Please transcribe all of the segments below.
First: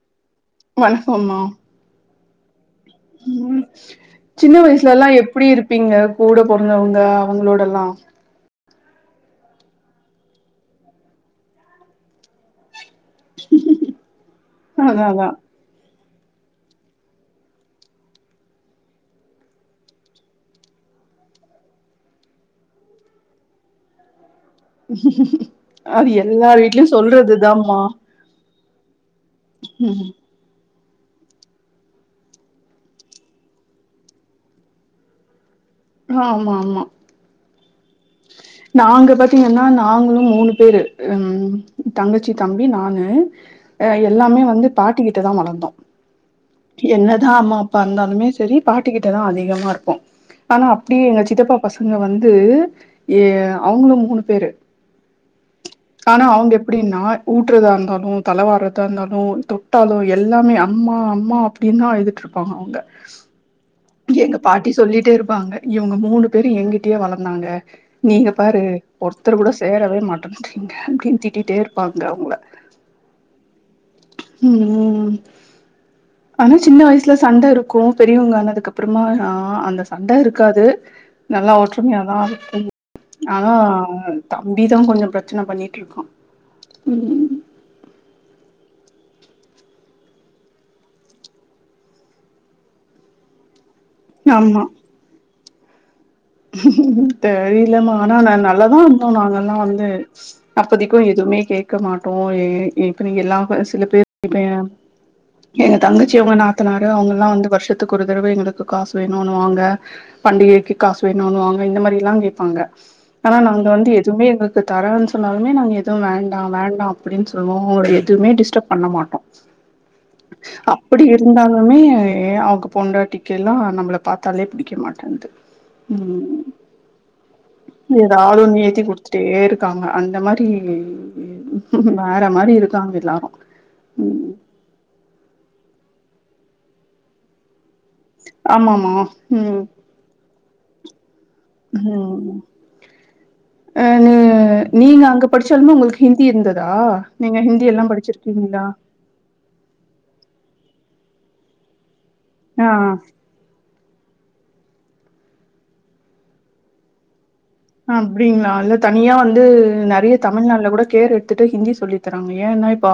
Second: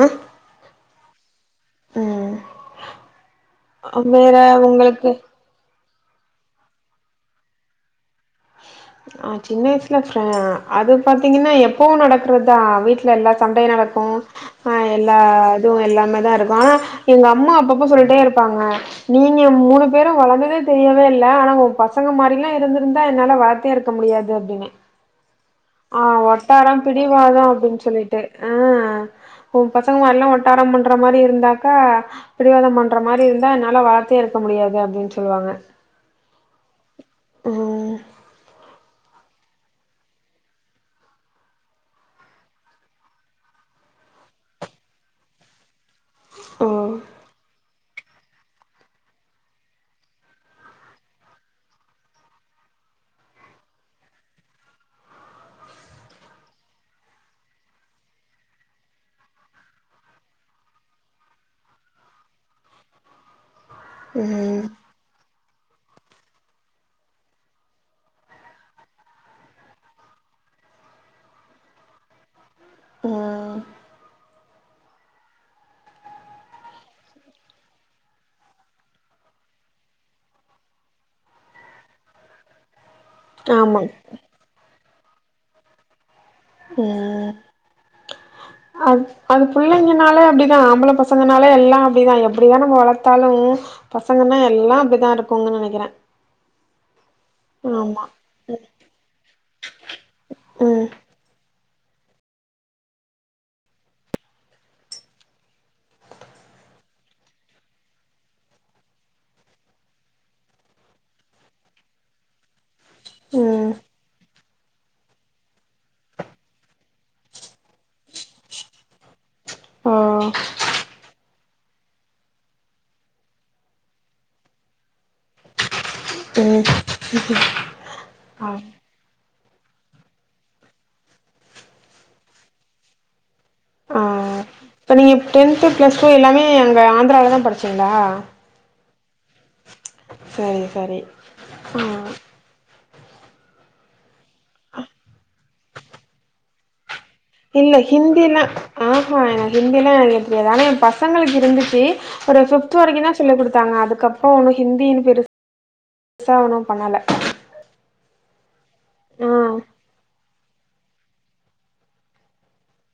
ஆ one [unintelligible] ம் வேற சின்ன வயசுலல்லா உங்களுக்கு எப்டி இருப் பீங்க கூட பொறந்தவங்க அவ்ங்களோட எல்லா நா சின்ன வயசுல ஃப்ர அது பாத்தீங்கனா எப்பவு நடக்றதா வீட் வீட்ல எல்லா சண்டையு நடக்கு ஆ அதா எல்லா அதா இதுவு எல்லாமே தா இருக்கு ஆனா எங்க அம்மா அப்பப்ப சொல்லிட்டே இருப்பாங்க நீங்க மூணு பேரு வளந்ததே தெரியவே இல்ல ஆனா ஒ பசங்க மாரிலா இருந்துருந்தா என்னால வளத் தே இருக்க முடியாது அப்டின்னு ஆ அது எல்லார் வீட்லயு சொல்றதுதாம்மா ட்டு ஆ ஒ பசங்க ம் மாரில்லா ஒட்டாரம் பண்ற மாரி இருந்தாக்கா பிடிவாதம் பண்ற மாரி இருந்தா என்னால வளத்தே இருக்க முடியாது அப்டின்னு சொல்லுவாங்க ஆ ஆமா ஆமா ஓ நாங்க பாத்தீங்கன்னா நாங்களு மூணு பேரு ம் தங்கச்சி தம்பி நானு ஆ எல்லாமே வந்து பாட்டிக்கிட்ட தா வளந்தோ ம் என்னதா அம்மா ப்ப வந்தாலுமே செரி பாட்டிக்கிட்டதா அதிகமா இருப்போ ஆனா அப்டியே எங்க சித்தப்பா பசங்க வந்து ஏ அவங்களு மூணு பேரு ஆனா அவுங்க எப்டின்னா ஊட்டுறதா இருந்தாலு தலைவாறுறதா இருந்தாலு தொட்டாலோ எல்லாமே அம்மா அம்மா அப்டின்னு அழுதுட்டுருப்பாங்க அவங்க எங்க ம் பாட்டி சொல்லிட்டே இருப்பாங்க இவுங்க மூணு பேரு எங்கிட்டயே வளந்தாங்க நீங்க பாரு ஒருத்தர் கூட சேரவே மாட்டன்றீங்க அப்டின்னு திட்டிட்டே இருப்பாங்க அவுங்கள ம் ம் ஆனா சின்ன வயசுல சண்ட இருக்கு பெரியவங்க ஆனதுக்கு அப்பறமா ஆ அந்த சண்ட இருக்காது நல்லா ஒற்றுமையாதா இருக்கும் ஆனா ஆமா தம்பிதா கொஞ்சோ பிரச்சன பண்ணிட்டுருக்கா ம் அது அது பிள்ளைங்கனாலே அப்டிதா ஆம்பள பசங்கனாலே எல்லா அப்டிதா எப்டிதா நம்ம வளத்தாலு பசங்கன்னா ஆமா. எல்லா அப்டிதா இருக்குங்கன்னு நெனைக்கிறே தெரியலமா ஆமா ஆனா நா நல்லதா இருந்தோ நாங்கல்லா வந்து ம் அப்பதைக்கு எதுவுமே கேக்க மாட்டோ இப்ப நீங்க எல்லா சில பேர் இப்ப எங்க தங்கச்சியோட நாத்தனாரு அவுங்கல்லா வந்து வருஷத்துக்கு ஒரு தரவ எங்களுக்கு காசு வேணுன்னுவாங்க பண்டிகைக்கு காசு வேணுன்வாங்க இந்த மாரி எல்லா கேப்பாங்க ஆனா நாங்க ம் வந்து எதுவுமே எங்க இப்ப தர்றேன்னு சொன்னாலுமே நாங்க எதுவு வேண்டா வேண்டா அப்டின்னு சொல்லுவோ அவுங்கள எதுவுமே டிஸ்டர்ப் பண்ண மாட்டோ ஆ அப்டி இருந்தாலுமே அவுங்க பொண்டாட்டிக்கெல்லா நம்மள பாத்தாலே பிடிக்க மாட்டேன்து ம் ஏதாது ஆ ஒண்ணு ஏத்தி குடுத்து ட்டே இருக்காங்க அந்த மாரி வேற மாரி இருக்காங்க எல்லாரு ஆ ம் இப்ப நீங்க டென்த் பிளஸ் டூ எல்லாமே அங்க ஆந்திராலதா படிச் சீங்களா ஆமாம்மா ம் சரி சரி ஆ ம் ஆ நீங்க நீங்க அங்க படிச்சாலுமே உங்களுக்கு ஹிந்தி இருந்ததா நீங்க ஹிந்தி இல்ல எல்லா ஹிந்தில்லா படிச்சிருக்கீங்களா அ அ நா ஹிந்தி எல்லா எனக்கு தெரியாது ஆனா ஏ பசங்களுக்கு இருந்துச்சி ஒரு ஆ ஃபிஃப்த் வரைக்குந்தா சொல்லிக் குடுத்தாங்க அதுக்கப்பறோ ஒன்னு ஹிந்தின்னு பெருசா ஒன்னு பண்ணல அப்டிங்களா இல்ல தனியா ஆ வந்து நெறைய தப் தமிழ்நாட்டுல கூட கேர் எடுத்துட்டு ஹிந்தி சொல்லி தர்றாங்க ஏன்னா இப்ப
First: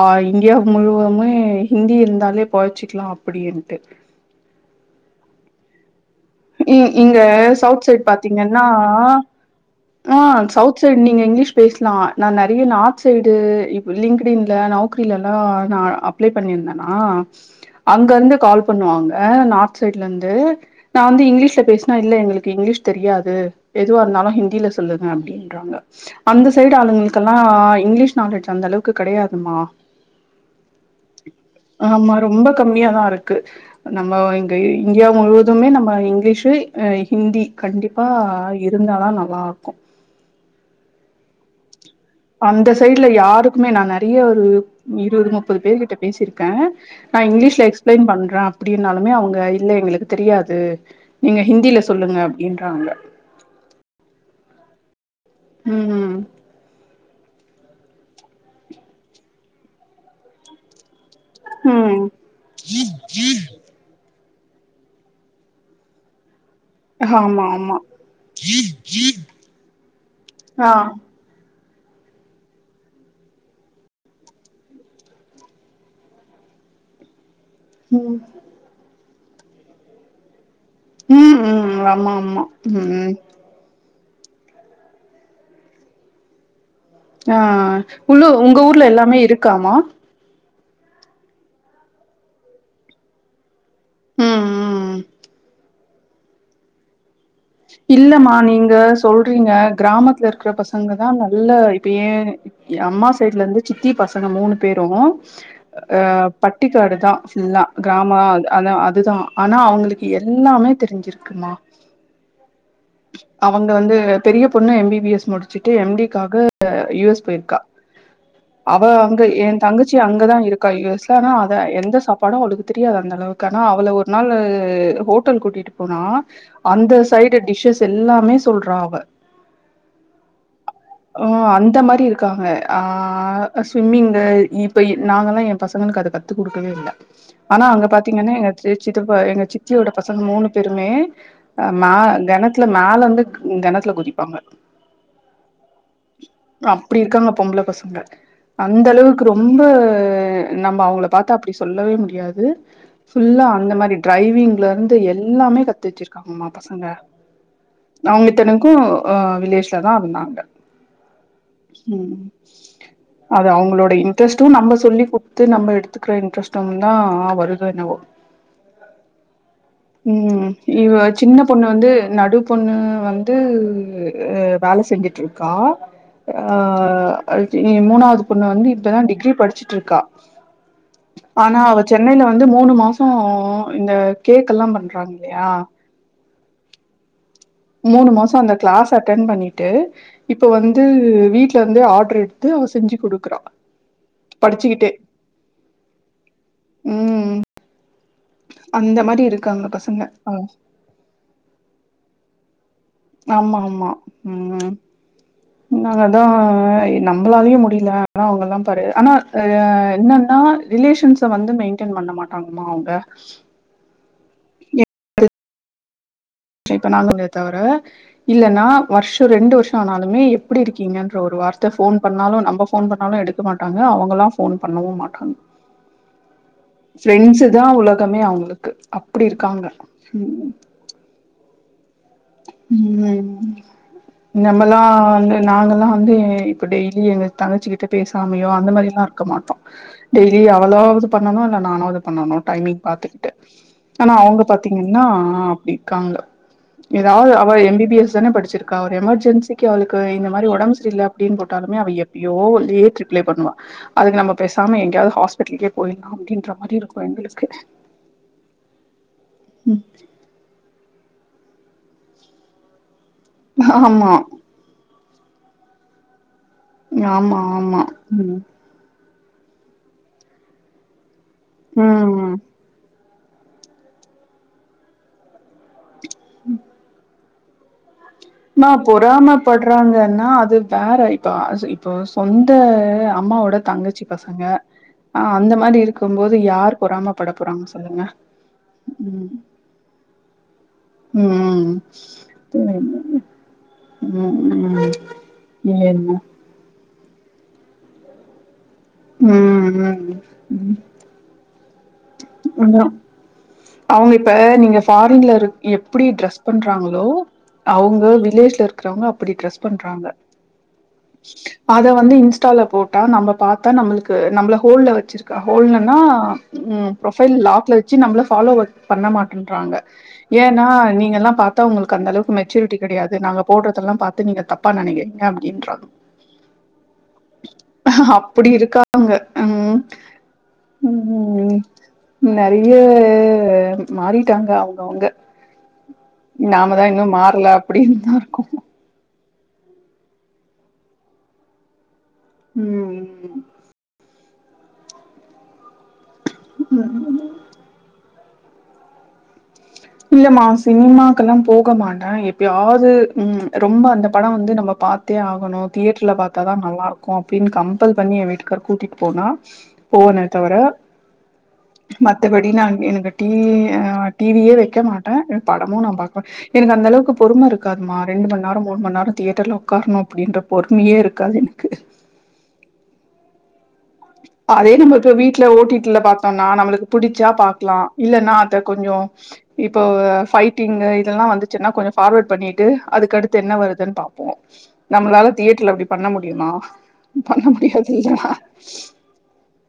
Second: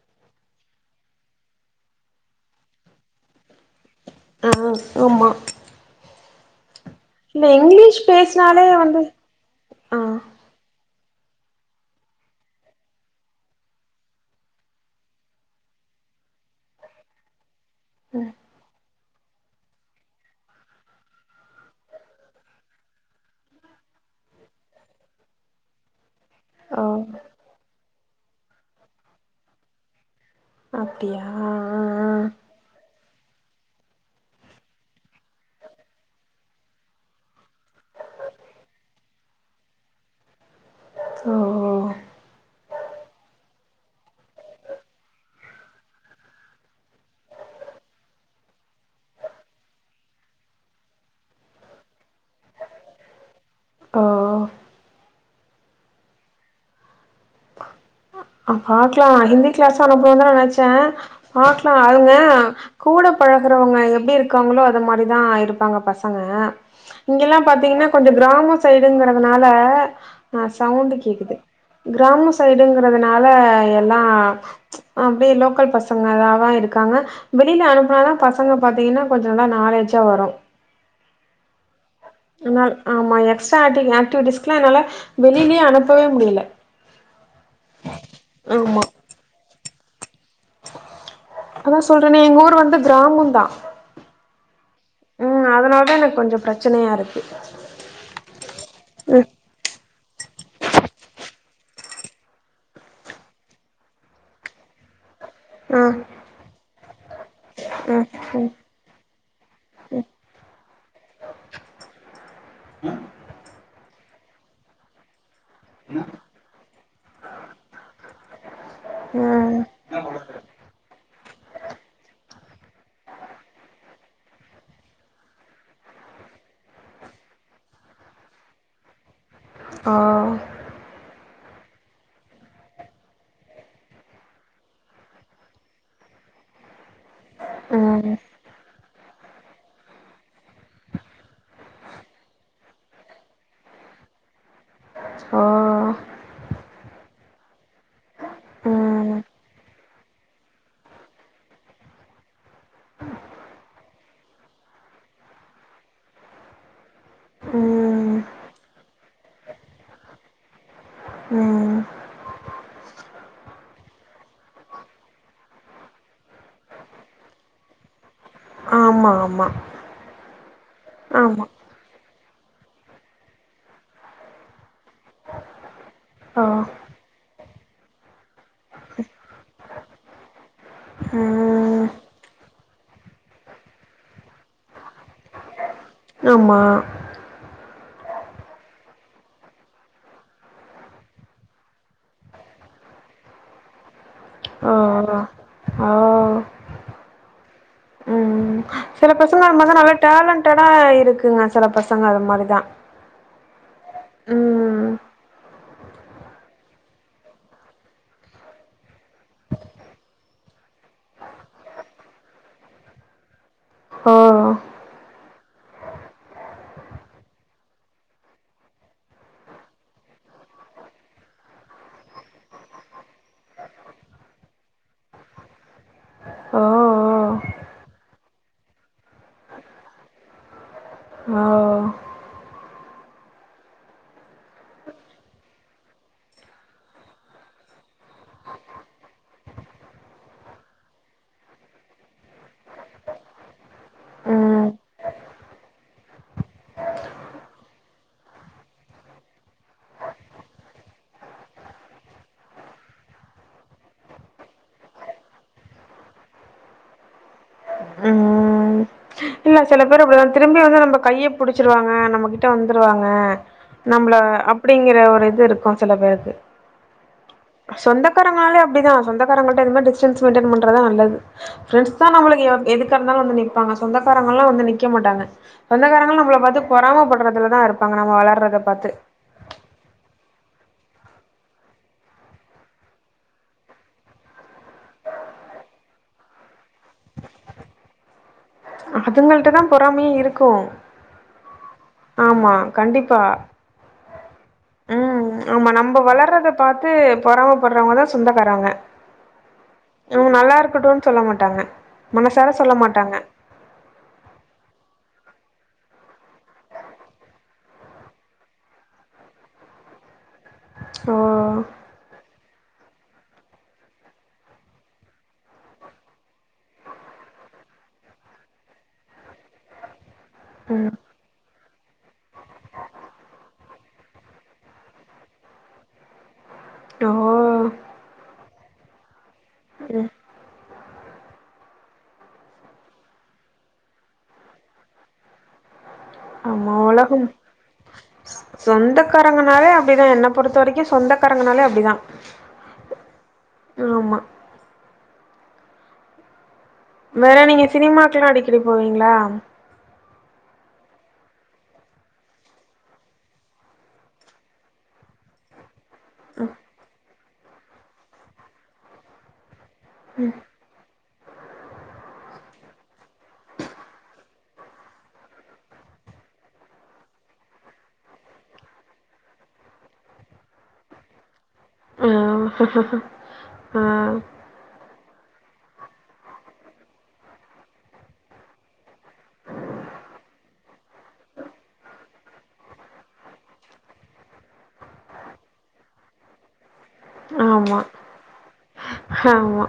ஆ இந்தியா முழுவதுமே ஹிந்தி இருந்தாலே பொழச்சிக்கலா அப்டின்ட்டு ஆ ஆமா ம் இங்க இல்ல சவுத் இங்கிலீஷ் சைட் பேசினாலே பாத்தீங்கன்னா வந்து ஆ சவுத் சைடு நீங்க இங்கிலீஷ் பேசலா நா நெறையா நார்த் சைடு லிங்டுடின்ல நவ்க்கரிலல்லா நா அப்ளே பண்ணிருந்தேனா அங்க இருந்து கால் பண்ணுவாங்க நார்த் சைட்ல இருந்து நா வந்து இங்கிலீஷ்ல பேசுனா இல்ல எங்களுக்கு இங்கிலீஷ் தெரியாது எதுவா இருந்தாலு ஹிந்தில சொல்லுங்க அப்டின்றாங்க அந்த சைடு ஓ ஆளுங்கக்கெல்லா இங்கிலீஷ் நாலேஜ் அந்த அளவுக்கு கெடையாதும்மா அப்டியா ஆ ஆமா ரொம்ப கம்மியாதா இருக்கு நம்ம இங்க இந்தியா முழுவதுமே நம் ம இங்கிலீஷ் ஆ ஹிந்தி கண்டிப்பா இருந்தாதா நல்லாருக்கு ஓ அந்த சைட்ல யாருக்குமே நா நறிய ஒரு இருவது முப்பது பேர் கிட்ட பேசிர்க்கே நா இங்கிலீஷ்ல எக்ஸ்பிளைன் பண்றே அப்டின்னாலுமே அவுங்க இல்லை எங்ளுக்கு தெரியாது நீங்க ஹிந்தில சொல்லுங்க அப்டின்றாங்க ஆ ம்ம் பாக்லா ஹிந்தி கிளாஸ் நா போய்ர்ந்த நா நனைச்சே பாக்லா ம் அதுங்க கூட பழக் கிறவ்ங்க எப்டி இருக்காங்ளோ அத மாரிதா இருப்பாங்க பசங்க இங்கில்லா ஆமா ஆமா பாத்தீங்னா கொஞ்ச கிராமோ சைடுங்கிறதுனால அ ஆ சவுண்டு கேக்குது கிராம சைடுங்க இர்ந்ததுனால எல்லா அப்டே லோக்கல் பசங்கலாவ இருக்காங்க வெளியில அனுப்புனாதா ம் பசங்க பாத்தீங்கினா கொஞ்சலா நாலேஜா வரு ம் ம் ஆமாம் ஆனால் ஆமா எக்ஸ்ட்ரா ஆக்டி ஆக்டிவிட்டிஸ்கிலா என்னால வெளியிலியே அனுப்பவே முடியல ஆ உள்ளு உங்க ஆமா ஊர்ல எல்லாமே இருக்காமா அதா சொல்றேன எங்க ஊர் வந்து கிராமோதா ம் அதனால தா எனக் கொஞ்சோ பிரச்சனையா இருக்கு இல்லமா நீங்க ம் சொல்றீங்க கிராமத்திற்குர பசங்கதா நல்லா இப்ப ஏ எ அம்மா சைட்லர்ந்து சித்தி பசங்க மூணு பேரு ஆ அ பட்டிக்காடுதா ஃபுல்லா ம் கிராம ம் அத அதுதா ஆனா அவுங்குளுக்கு எல்லாமே தெரிஞ்சிருக்குங்க ம் அவுங்க வந்து பெரிய பொண்ணு எம் பி பி எஸ் முடிச்சுட்டு எம் டிக்காக யு எஸ் போயிருக்கா அவ அங்க எ ம் தங்கச்சி அங்கதா இருக்கா யு எஸ்ல ஆனா அத எந்த சாப்பாடு அவளுக்கு தெரியாது அந்தளவுக் கனா அவள ஒர் நாளு ஹோட்டல் கூட்டிட்டு போனா அந்த சைடு டிஷ்ஸஸ் எல்லாமே சொல்றா அவ ம் ஒ அந்த மாரி இருக்காங்க ஆ ஸ்விம்மிங்கு இப்ப நாங்கல்லா எ பசங்களுக்கு அத கத் த்து குடுக்கவே இல்ல ஆனா அங்க ம் பாத்தீங்கன்னா எங்க சி சித்தப்பா எங்க சித்தியோட பசங்க மூணு பேருமே மா கெணத்துல மேலர்ந்து கெணத்துல குதிப்பாங்க ம் இப்ப அப்டி இருக்காங்க பொம்பிள பசங்க அந்த ம் அளவுக்கு ரொம்ப நம்ப அவுங்கிள பாத்தா அப்டி சொல்லவே முடியாது ஃபுல்லா அந்த மாரி டிரைவிங்லர்ந்து எல்லாமே கத்திட் இருக்காங்கம்மா பசங்க ம் அவுங்க இத்தனக்கு அ வில்லேஷ்ல தா இர்தாங்க ம் ம் அது அவுங்களோடை இன்ட்ரெஸ்டு நம்ப சொல்லி குட்த்து நம்ப எடுத்து ஸ்கிற இன்ட்ரெஸ்ட்டாலுந்தா வருதோ என்னவோ ஆமா ஆமா ம் இவ ஆமா முன்ன வந்து நடு பொண்ணு வந்து வேல செஞ்சுட்ருக்கா ஓ ஆ அட்தினி மூணாவ்து பொண்ணு வந்து இப்பதா டிகிரி படிச்சுட்ருக்கா ஆனா அவ ம் சென்னையில வந்து மூணு மாசோ இந்த கேக்கெல்லா பண்றாங் இல்லியா ஆமா மூணு மாச அந்த கிளாஸ் அட்டென் பண்ணிட்டு இப்ப வந்து வீட்ல இருந்து ஆர்டர் எடுத்து அவ செஞ்சு கொடுக்குறா ஆ படிச்சுக்கிட்டே ஆ ம் ம் அந்த செல பசங்க அது இருக்காங்க மாரி நல்லா பசங்க டேலண்ட்டடா இருக்குங்க செல பசங்க அது மாரிதா ஆமா ஆமா ம் நாங்க அதா நம்பளாலயு முடியல ஆனா அவங்கள்லா பாரு ஆனா ஆ என்னன்னா ரிலேஷன்ஸ வந்து மெயின்டென் பண்ண மாட்டாங்கம்மா அவுங்க ஓ [unintelligible] ஆளுங்கள தவிர இல்லன்னா வருஷ ரெண்டு வருஷ ஆனாலுமே எப்டி இருக்கீங்கன்ற ஒரு வார்த்த ஃபோன் பண்ணாலு நம்ப ஃபோன் பண்ணாலு எடு க்க மாட்டாங்க அவுங்களா ஃபோன் பண்ணவு மாட்டாங்க ஓ ஃப்ரெண்ட்ஸு தா உலகமே அவுங்களுக்கு அப்டி இருக்காங்க ஆ ம் நம்மள்லா வந்து நாங்கள்லா வந்து இப்போ டெய்லி எங்க தங்கச்சிக்கிட்ட பேசாமையோ அந்த மாரில்லா இரு க்க மாட்டோ டெய்லி அவளாவது பண்ணனு இல்ல நானாவது பண்ணனு டைமிங் பாத்துக்கிட்டு ஆனா அவுங்க ம் பாத்தீங்கன்னா அப்டி இருக்காங்க ஏதாவது அவ எம் பி பி எஸ் தானே படிச்சிருக்கா ஒரு எமர்ஜென்சிக்கு அவளுக்கு இந்த மாரி ஒடம்பு சரியல்ல அப்டின்னு போட்டாலுமே அவ எப் யோ லேட் ரிப்ளை பண்ணுவா அதுக்கு நம்ப பேசாம எங்கயாது ஹாஸ்பிட்டலுக்கே போயிட்லா அப்டின்ற மாரி இருக்கு எங்களுக்கு ம் இல்ல சில பேர் அப்டிதா திரும்பி வந்து நம்ம கைய புடிச்சிருவாங்க நம்மக்கிட்ட வந்துருவாங்க ஆமா நம்பள அப்டிங்கிற ஒரு இது இருக்கும் சில பேருக்கு ஆமா ஆமா ம் சொந்தக்காரங்கனாலே அப்டிதா சொந்தக்காரங்கள்ட்ட இது மாரி டிஸ்டன்ஸ் மெயின்டென் பண்றதா நல்லது ஃப்ரெண்ஸ் தா ம் நம்மளுக்கு எதுக்கா இருந்தாலு வந்து நிப்பாங்க சொந்தக்காரங்கள்லா வந்து நிக்க மாட்டாங்க சொந்தக்காரங்கள்லா நம்மள பாத்து பொறாமப்பட்றதுலதா இருப்பாங்க நம்ம வளர் நா பொறாம பட்றாங்கன்னா அது வேற இப்ப ச இப்போ சொந்த அம்மாவோட தங்கச்சி பசங்க ஆ அந்த மாரி இருக்கும் போது யார் பொறாமப்பட போறாங்க சொல்லுங்க ம் அதுங்கள்ட்ட தா பொறாமையே இருக்கும் ம் ஆமா கண்டிப்பா ம் ஆமா ம் நம்ம என்ன வளர்றத பாத்து பொறாமப்படுறவங்கதா சொந்தக்காரங்க ம் ம் நம்ம நல்லா ம் இருக்கட்டுனு சொல்ல மாட்டாங்க மனசார சொல்ல அதா மாட்டாங்க அவங்க இப்ப நீங்க ஃபாரின்ல இரு எப்படி டிரெஸ் பண்றாங்களோ அவங்க வில்லேஜ்ல இருக்கறவங்க அப்டி ட்ரெஸ் பண்றாங்க ஓ அத வந்து இன்ஸ்டால போட்டா நம்ம பாத்தா நம்பளுக்கு நம்மள ஹோல்ல வச்சு ருக்கா ஹோல்லன்னா ம் ப்ரொஃபைல் லாக்ல வச்சு நம்பள ஃபாலோவர் பண்ண மாட்டேன்றாங்க ஏன்னா ம் நீங்கள்லா பாத் தா உங்களுக்கு அந்தளவுக்கு மெச்சுரிட்டி கிடையாது நாங்க போடுறதெல்லாம் பாத்து நீங்க தப்பா நினைக்கிறீங்க அப்படின்றா ஓ அப்டி இருக்காங்க உம் ம் நறைய மாறிட்டாங்க அவங்கவுங்க ஆமா நாமதான் இன்னும் மாறல அப்படின்னுதான் இருக்கும் க்காரங்கனாலே அப்படிதான் என்னை பொறுத்த வரைக்கும் சொந்தக்காரங்கனாலே அப்படிதான் உம் ஆமா ம் வேற நீங்க சினிமாக்கல்லாம் அடிக்கடி போவீங்களா இல்லமா சினிமாக்கெல்லாம் போக மாட்டேன் எப்பயாவது உம் ரொம்ப அந்த படம் வந்து நம்ப பாத் தே ஆகணும் தியேட்டர்ல பாத்தாதான் நல்லா இருக்கும் அப்படின்னு கம்பல் பண்ணி எ வீட்டு்கார் கூட்டிட்டு போனா போன தவிர மத்தபடி நான் எனக்கு டிவி டிவே வ க மாட்ட படமும் நான் ம எனக்கு அந்தளவுக்கு பொறும இருக்காதுமா ரெண்டுமண் நேரம் மூணுமண் நேரம் த தேட்டர்ல உக்காரணும் அப்படின்ற பொறுமையே இருக்காது எனக்கு ஆ ஆ அதே நம்ம இப்ப வீட்டுல ஓட்டிட்டுல பார்த்தோம்னா நம்மளுக்கு புடிச்சா பாக்கலாம் இல்லன்னா அத கொஞ்சோ இப்போ பைட்டிங் இதெல்லாம் வந்துச்சுன்னா கொஞ்சோ பார்வர்ட் பண்ணிட்டு அதுக்கு அடுத்து என்ன வருதுன்னு பா நம்மளால தியேட்டர்ல அப்டி பண்ண முடியுமா பண்ண முடியாது இல்லா ஹமா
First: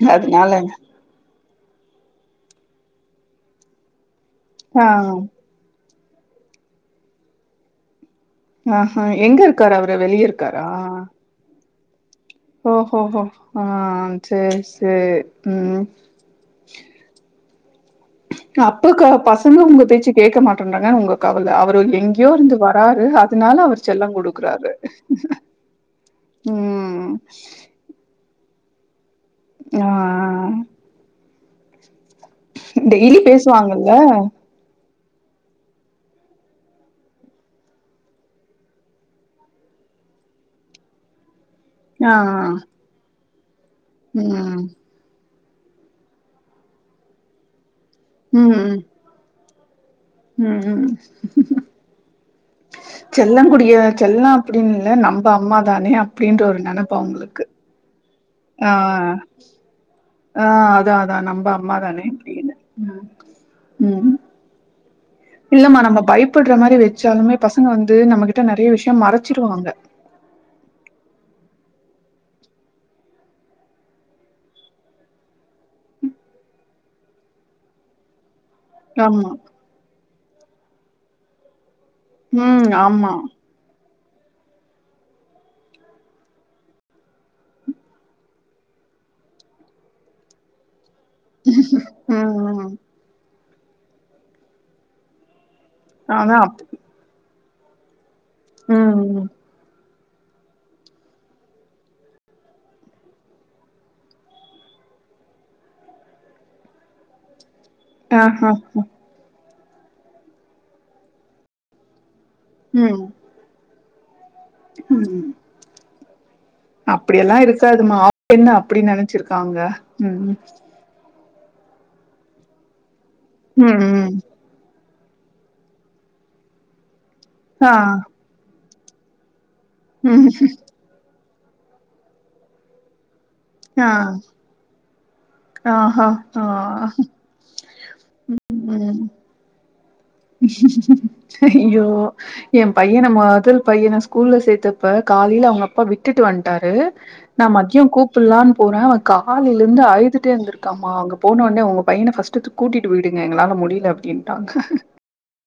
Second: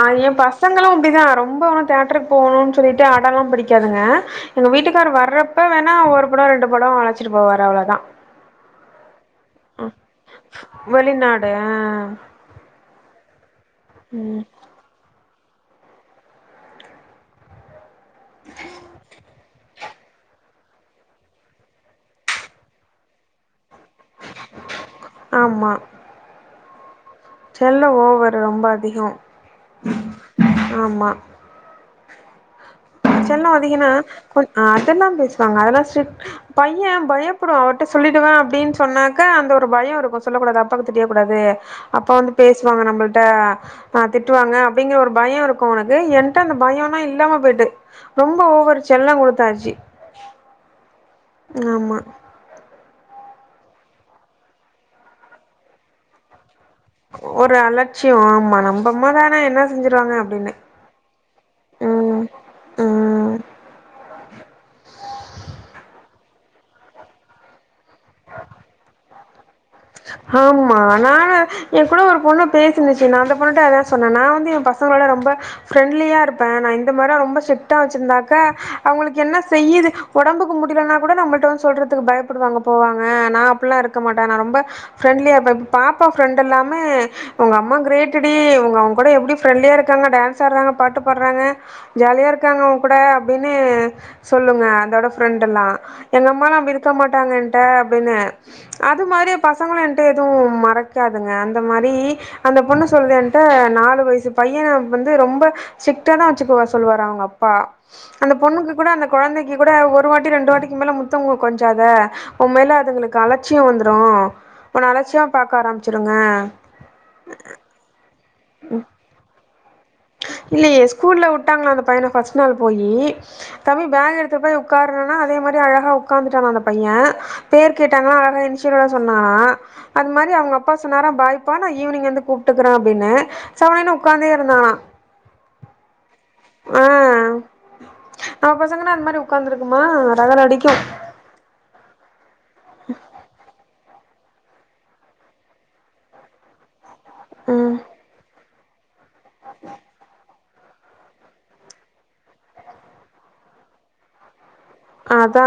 ஆ ஏன் அதனால பசங்களும் அப்டிதான் ரொம்ப அவன தேட்டருக்கு போகணும்ன்னனு சொல்லிட்டு ஆட எல்லாம் படிக்காதுங்க எங்க ஆ வீட்டுக்கார் வரப்ப வேணா ஒரு படோ ரெண்டு படோ அழசிட்டு போவாரு அவ்வளோ தான் ஆ ஹ எங்க இரு வெளிநாடு ஆ ஓ ஹோ ஹோ ஆ ம் செரி செரி ம் அப்ப க பசங்க உங்க பேச்சு கேட்க மாட்டேன்றறாங்கன்னு உங்க கவல அவரு எங்கேயோ இருந்து வராரு அதனால அவர் செல்லாம் கொடுக்குறாரு ஆமா உம் தெல்லா ஓவரு ரொம்ப அதிகம் ஆ ஆமா டெய்லி செல்லாம் அதிகோன்னா பேசுவாங்கல்ல கொ அதெல்லாம் பேசுவாங்க அதெல்லாம் பையன் பயப்படும் அவர்கிட்ட சொல்லிடுவேன் அப்படின்னு சொன்னாக்க அந்த ஒரு பயம் இருக்கும் சொல்லக்கூடாதுா பக்கு தெரிய கூடாது அப்பா ஆ வந்து பேசுவாங்க நம்பல்ட்ட திட்டுவாங்க ம் அப்படிங்கற ஒரு பயம் இருக் கு உனக்கு என்ட்ட அந்த பயம்னா இல்லாம போயிட்டு ரொம்ப ஓவொரு செல்லம் கொடுத்தாச்சு உம் ம் ஆமா செல்ல கூடிய செல்லாம் அப்படின்னுல்ல நம்ப அம்மா தானே அப்படின்ற ஒரு நனப்பு பு அவுங்களுக்கு ஒரு அலட்சியோ ஆமா ஆ நம்பம்மா ஆ தான என்ன செஞ்சிருவாங்க ஆ அப்டின்னு ஆ அதான் அதான் நம்ப அம்மா தானே ம் அப்படின்னு உம் ம் உம் இல்லம்மா நம்ம பயப்படுற மாரி வச்சாலுமே பசங்க வந்து நம்ம கிட்ட நறைய விஷயம் மறைச்சிருவாங்க ஹமா அனா என் கூட ஒரு பொண்ணு பேசுந்துச்சு நான் அந்த பொண்ணுட்ட அதான் சொன்னேன் நான் வந்து என் பசங்களோட ரொம்ப ஃரெண்ட்லியா இருப்பேன் நான் இந்த மாரிலா ரொம்ப ஸ்ட்டா வச்சிருந்தாக்க அவங்களுக்கு ஆமா என்ன செய்யுது உடம்புக்கு முடியலனா கூட நம்ம வந்து சொல்றது க்கு பயப்படுவாங்க ம் போவாங்க ஆமா நான் அப்படல்லாம் இருக்க மாட்டேன் நான் ரொம்ப ஃப்ரெண்ட்லியா இருப்ப இப்ப பாப்பா ஃப்ரெண்ட் எல்லாமே உங்க அம்மா கிரேடடி அவங்க கூட எப்படி பிரரெண்ட்லியா இருக்காங்க டான்றாங்க பாட்டு பட்றாங்க ஜாலியா ம் இருக்காங்க ம் அவுங் கூட அப்டின்னு சொல்லுங்க அதோட ஃப்ரெண்ட் எல்லா எங்க ஆனா அம்மாலா அப் அப்டி இருக்க மாட்டாங்க என்ட்ட அப்டின்னு ம் அது ம் மாரி பசங்ளு என்ட்ட எதுவு மறைக்காதுங்க அந்த மாரி அந்த பொண்ணு சொல்து என்ட்ட நாலு வயசு பையன வந்து ரொம்ப சிக்டாதா வச்சுக்குவார் சொல்லுவாரா அவுங்க அப்பா ஆ அந்த ஹா பொண்ணுக்கு கூட அந்த கொழந்தைக்கு கூட ஒரு வாட்டி ரெண்டு வாட்டிக்கு மேல முத்துங் கொஞ்சாத உன் மேல ம் அதுங்களுக்கு அலட்சிய வந்துடு உன்ன அலட்சிய பார்கக்க ஆரம்பிச்சிருங்க அப்டியெல்லா இருக்காதுமா அவுங்க என்ன அப்டி நெனச்சிருக்காங்க ம் ஸ்கூல்ல உட்டாங்ளா அந்த பையன ஃபஸ்ட் நாள் போயி தம்பி பேக் எடுத்து போய் உட்கார்றான்னா அதே மாரி அழகா உட்காந்துடனா அந்த பைய பேர் கேட்டங்ளா அழக எஞ் [unintelligible] சொன்னானா அது மாரி அவுங்க அப்பா சொன்னாரா பாய்ப்பா நா ஈவினிங் வந்து கூப்ட்டுக்குற அப்டின்னு செவனேன் உக்காந்தே இருந்தானா ஆஹ ஆ நம் பசங்கன்னா அந்த மாரி உட்காந்துருக்குமா ரகளடிக்கு ஐயோ என் பையன மொதல் பையன ஸ் கூல்ல சேர்த்தப்ப காலையில அவுங்க அப்பா விட்டுட்டு வந்ட்டாரு நா ம் மத்யோ கூப்பல்லான்னு போற காலையில இருந்து அலுதுட்டே இருந்துருக் கம்மா அங்க போனோனே உங்க பையன ஃபஸ்ட்டு கூட்டிட்டு போயிடுங்க எங்களால முடியல அப்டின்ட்டாங்க அதா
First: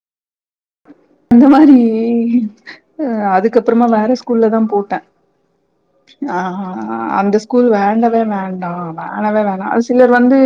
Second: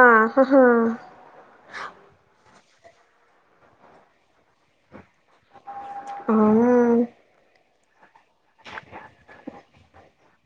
அந்த மாதிரி அ அதுக்கப்புறமா வேற ஸ்கூல்ல தா போட்ட ஆ ம் அந்த ஸ்கூல் வேண்டவே வேண்டா வேணவே வேணா அது சிலர் வந்து